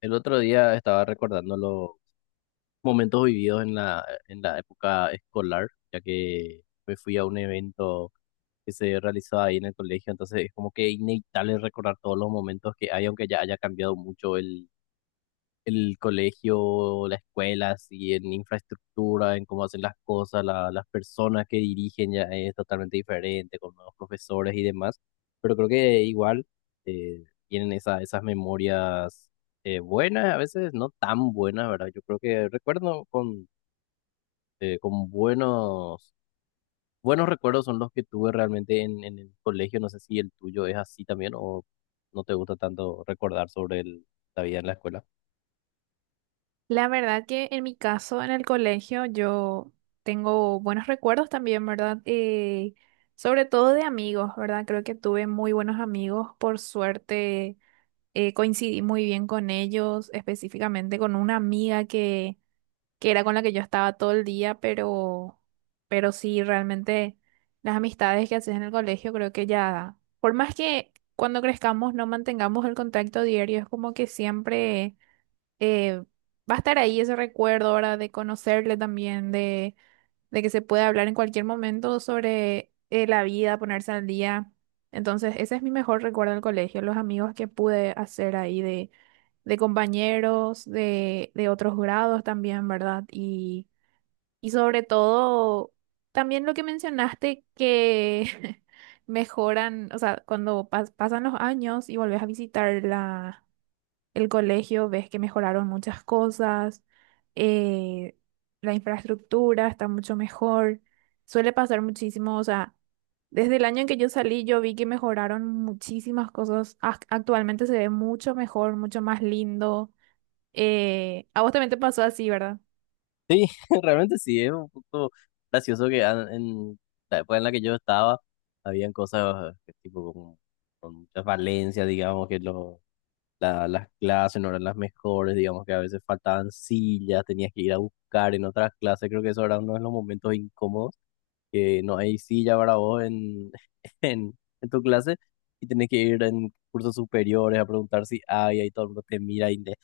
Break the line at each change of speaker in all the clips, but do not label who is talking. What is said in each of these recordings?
El otro día estaba recordando los momentos vividos en la época escolar, ya que me fui a un evento que se realizaba ahí en el colegio. Entonces es como que inevitable recordar todos los momentos que hay, aunque ya haya cambiado mucho el colegio, la escuela, así, en infraestructura, en cómo hacen las cosas. Las personas que dirigen ya es totalmente diferente, con nuevos profesores y demás, pero creo que igual tienen esas memorias buenas, a veces no tan buenas, ¿verdad? Yo creo que recuerdo con buenos recuerdos son los que tuve realmente en el colegio. No sé si el tuyo es así también o no te gusta tanto recordar sobre la vida en la escuela.
La verdad que en mi caso, en el colegio, yo tengo buenos recuerdos también, ¿verdad? Sobre todo de amigos, ¿verdad? Creo que tuve muy buenos amigos. Por suerte, coincidí muy bien con ellos, específicamente con una amiga que era con la que yo estaba todo el día, pero sí, realmente las amistades que haces en el colegio, creo que ya, por más que cuando crezcamos no mantengamos el contacto diario, es como que siempre eh, va a estar ahí ese recuerdo ahora de conocerle también, de que se puede hablar en cualquier momento sobre la vida, ponerse al día. Entonces, ese es mi mejor recuerdo del colegio, los amigos que pude hacer ahí de compañeros, de otros grados también, ¿verdad? Y sobre todo, también lo que mencionaste que mejoran, o sea, cuando pasan los años y volvés a visitar la el colegio, ves que mejoraron muchas cosas, eh, la infraestructura está mucho mejor, suele pasar muchísimo, o sea, desde el año en que yo salí yo vi que mejoraron muchísimas cosas, actualmente se ve mucho mejor, mucho más lindo, a vos también te pasó así, ¿verdad?
Sí, realmente sí, es un poco gracioso que en la época en la que yo estaba, habían cosas que tipo como con muchas valencias, digamos, que las clases no eran las mejores. Digamos que a veces faltaban sillas, tenías que ir a buscar en otras clases. Creo que eso era uno de los momentos incómodos, que no hay silla para vos en, en, en tu clase, y tenés que ir en cursos superiores a preguntar si hay, ahí todo el mundo te mira y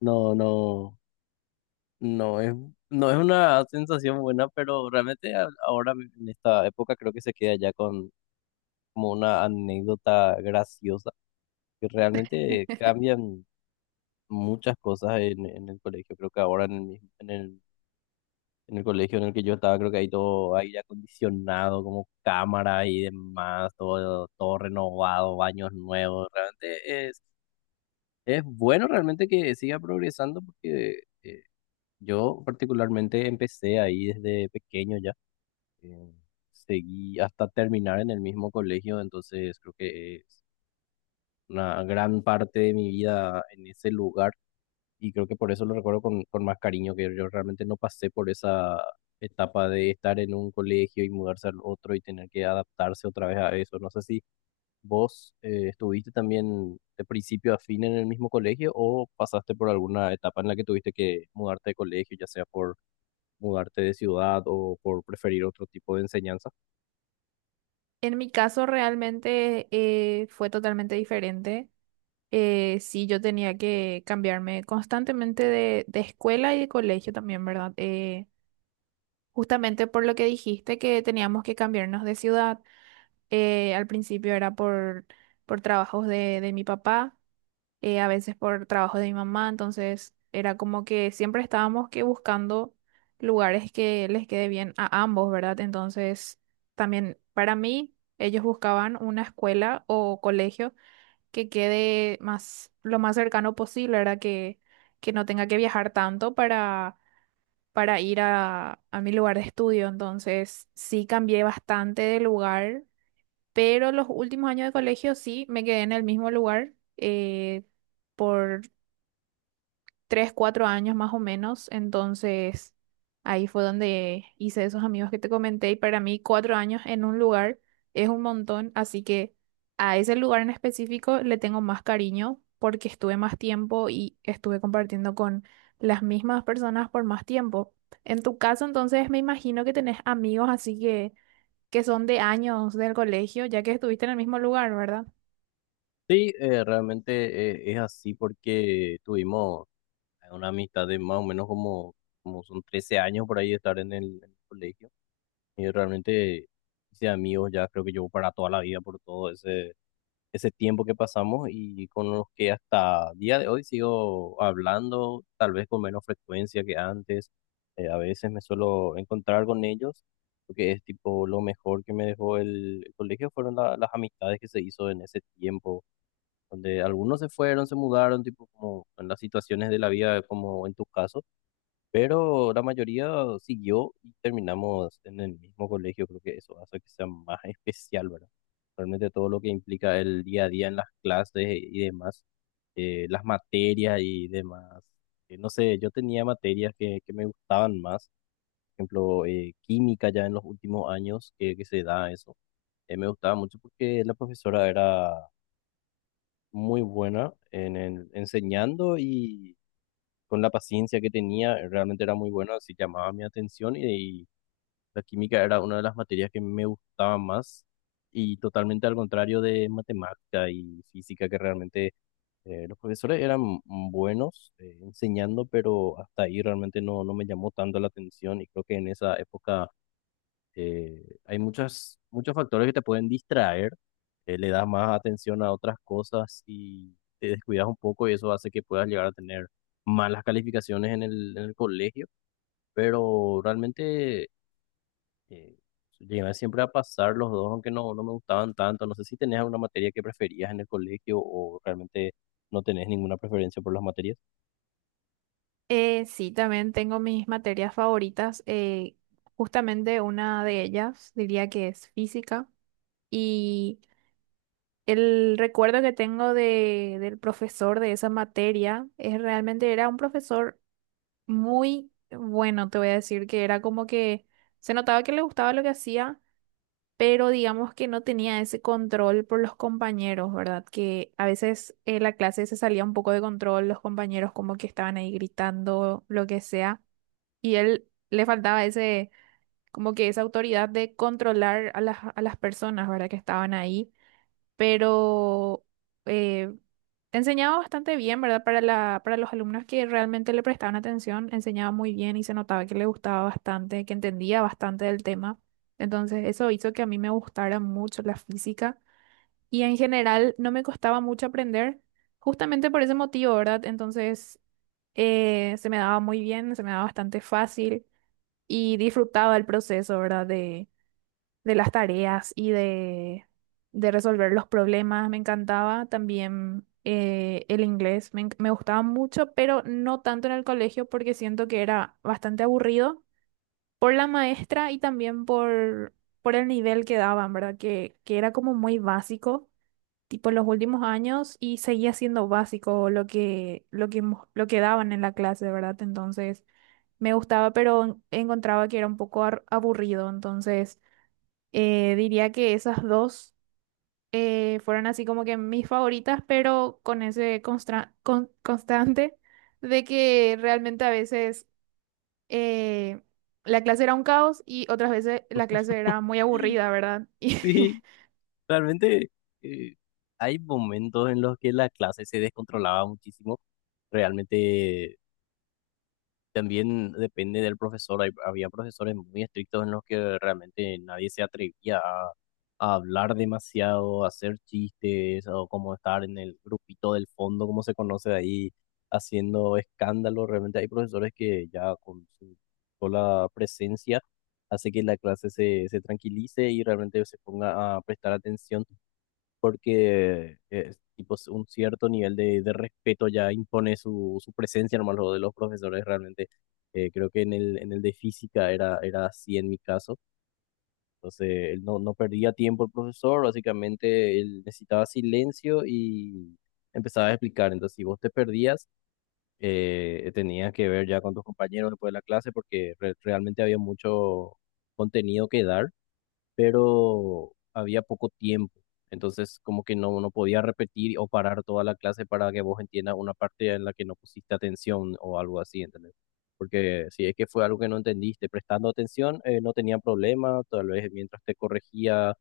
no, no. No es, no es una sensación buena. Pero realmente ahora en esta época creo que se queda ya con como una anécdota graciosa, que realmente cambian muchas cosas en el colegio. Creo que ahora en el en el colegio en el que yo estaba, creo que hay todo aire acondicionado, como cámara y demás, todo, todo renovado, baños nuevos. Realmente es bueno realmente que siga progresando, porque yo particularmente empecé ahí desde pequeño ya, eh, seguí hasta terminar en el mismo colegio. Entonces creo que es una gran parte de mi vida en ese lugar, y creo que por eso lo recuerdo con más cariño, que yo realmente no pasé por esa etapa de estar en un colegio y mudarse al otro y tener que adaptarse otra vez a eso. No sé si vos estuviste también de principio a fin en el mismo colegio o pasaste por alguna etapa en la que tuviste que mudarte de colegio, ya sea por mudarte de ciudad o por preferir otro tipo de enseñanza.
En mi caso realmente fue totalmente diferente. Sí, yo tenía que cambiarme constantemente de escuela y de colegio también, ¿verdad? Justamente por lo que dijiste que teníamos que cambiarnos de ciudad, al principio era por trabajos de mi papá, a veces por trabajo de mi mamá, entonces era como que siempre estábamos que buscando lugares que les quede bien a ambos, ¿verdad? Entonces, también para mí, ellos buscaban una escuela o colegio que quede más, lo más cercano posible, ¿verdad? Que no tenga que viajar tanto para ir a mi lugar de estudio. Entonces, sí cambié bastante de lugar, pero los últimos años de colegio sí me quedé en el mismo lugar por tres, cuatro años más o menos. Entonces, ahí fue donde hice esos amigos que te comenté. Y para mí, cuatro años en un lugar es un montón. Así que a ese lugar en específico le tengo más cariño porque estuve más tiempo y estuve compartiendo con las mismas personas por más tiempo. En tu caso, entonces, me imagino que tenés amigos así que son de años del colegio, ya que estuviste en el mismo lugar, ¿verdad?
Sí, realmente es así porque tuvimos una amistad de más o menos como son 13 años por ahí de estar en en el colegio. Y realmente hice amigos ya, creo que llevo para toda la vida por todo ese tiempo que pasamos y con los que hasta día de hoy sigo hablando, tal vez con menos frecuencia que antes. A veces me suelo encontrar con ellos, porque es tipo lo mejor que me dejó el colegio fueron las amistades que se hizo en ese tiempo, donde algunos se fueron, se mudaron, tipo como en las situaciones de la vida, como en tu caso, pero la mayoría siguió y terminamos en el mismo colegio. Creo que eso hace que sea más especial, ¿verdad? Realmente todo lo que implica el día a día en las clases y demás, las materias y demás. No sé, yo tenía materias que me gustaban más, por ejemplo, química ya en los últimos años que se da eso. Me gustaba mucho porque la profesora era muy buena en enseñando y con la paciencia que tenía, realmente era muy buena, así llamaba mi atención y la química era una de las materias que me gustaba más, y totalmente al contrario de matemática y física que realmente los profesores eran buenos enseñando, pero hasta ahí realmente no, no me llamó tanto la atención. Y creo que en esa época eh, hay muchos factores que te pueden distraer, le das más atención a otras cosas y te descuidas un poco, y eso hace que puedas llegar a tener malas calificaciones en en el colegio. Pero realmente eh, llegué siempre a pasar los dos, aunque no, no me gustaban tanto. No sé si tenías alguna materia que preferías en el colegio o realmente no tenés ninguna preferencia por las materias.
Sí, también tengo mis materias favoritas. Justamente una de ellas diría que es física. Y el recuerdo que tengo de, del profesor de esa materia es realmente era un profesor muy bueno, te voy a decir que era como que se notaba que le gustaba lo que hacía, pero digamos que no tenía ese control por los compañeros, ¿verdad? Que a veces la clase se salía un poco de control, los compañeros como que estaban ahí gritando, lo que sea. Y él le faltaba ese, como que esa autoridad de controlar a las personas, ¿verdad? Que estaban ahí. Pero eh, enseñaba bastante bien, ¿verdad? Para la, para los alumnos que realmente le prestaban atención, enseñaba muy bien y se notaba que le gustaba bastante, que entendía bastante del tema. Entonces, eso hizo que a mí me gustara mucho la física y en general no me costaba mucho aprender, justamente por ese motivo, ¿verdad? Entonces, se me daba muy bien, se me daba bastante fácil y disfrutaba el proceso, ¿verdad? De las tareas y de resolver los problemas. Me encantaba también el inglés, me gustaba mucho, pero no tanto en el colegio porque siento que era bastante aburrido por la maestra y también por el nivel que daban, ¿verdad? Que era como muy básico. Tipo en los últimos años y seguía siendo básico lo que, lo que, lo que daban en la clase, ¿verdad? Entonces, me gustaba, pero encontraba que era un poco aburrido. Entonces, diría que esas dos fueron así como que mis favoritas, pero con ese constante de que realmente a veces eh, la clase era un caos y otras veces la clase era muy aburrida, ¿verdad?
Sí, realmente eh, hay momentos en los que la clase se descontrolaba muchísimo realmente. También depende del profesor. Había profesores muy estrictos en los que realmente nadie se atrevía a hablar demasiado, a hacer chistes o como estar en el grupito del fondo, como se conoce ahí, haciendo escándalo. Realmente hay profesores que ya con su sola presencia hace que la clase se tranquilice y realmente se ponga a prestar atención, porque es tipo un cierto nivel de respeto ya impone su presencia nomás lo de los profesores realmente. Creo que en en el de física era así en mi caso. Entonces, él no, no perdía tiempo el profesor, básicamente él necesitaba silencio y empezaba a explicar. Entonces, si vos te perdías, tenías que ver ya con tus compañeros después de la clase, porque realmente había mucho contenido que dar, pero había poco tiempo. Entonces, como que no, no podía repetir o parar toda la clase para que vos entiendas una parte en la que no pusiste atención o algo así, ¿entendés? Porque si es que fue algo que no entendiste, prestando atención, no tenía problema. Tal vez mientras te corregía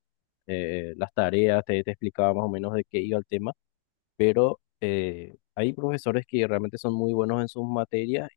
las tareas, te explicaba más o menos de qué iba el tema, pero hay profesores que realmente son muy buenos en sus materias,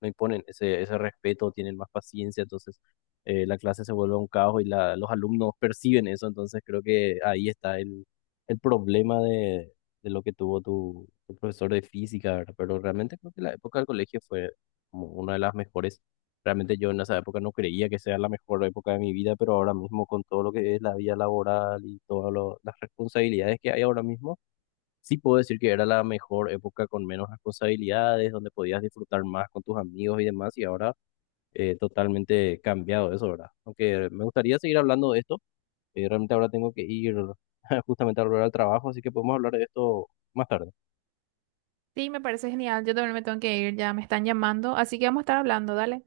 no imponen ese respeto, tienen más paciencia, entonces la clase se vuelve un caos y los alumnos perciben eso. Entonces creo que ahí está el problema de lo que tuvo tu profesor de física, ¿verdad? Pero realmente creo que la época del colegio fue como una de las mejores. Realmente yo en esa época no creía que sea la mejor época de mi vida, pero ahora mismo con todo lo que es la vida laboral y todas las responsabilidades que hay ahora mismo, sí puedo decir que era la mejor época con menos responsabilidades, donde podías disfrutar más con tus amigos y demás. Y ahora totalmente cambiado eso, ¿verdad? Aunque me gustaría seguir hablando de esto, realmente ahora tengo que ir justamente a volver al trabajo, así que podemos hablar de esto más tarde.
Y sí, me parece genial. Yo también me tengo que ir, ya me están llamando. Así que vamos a estar hablando, dale.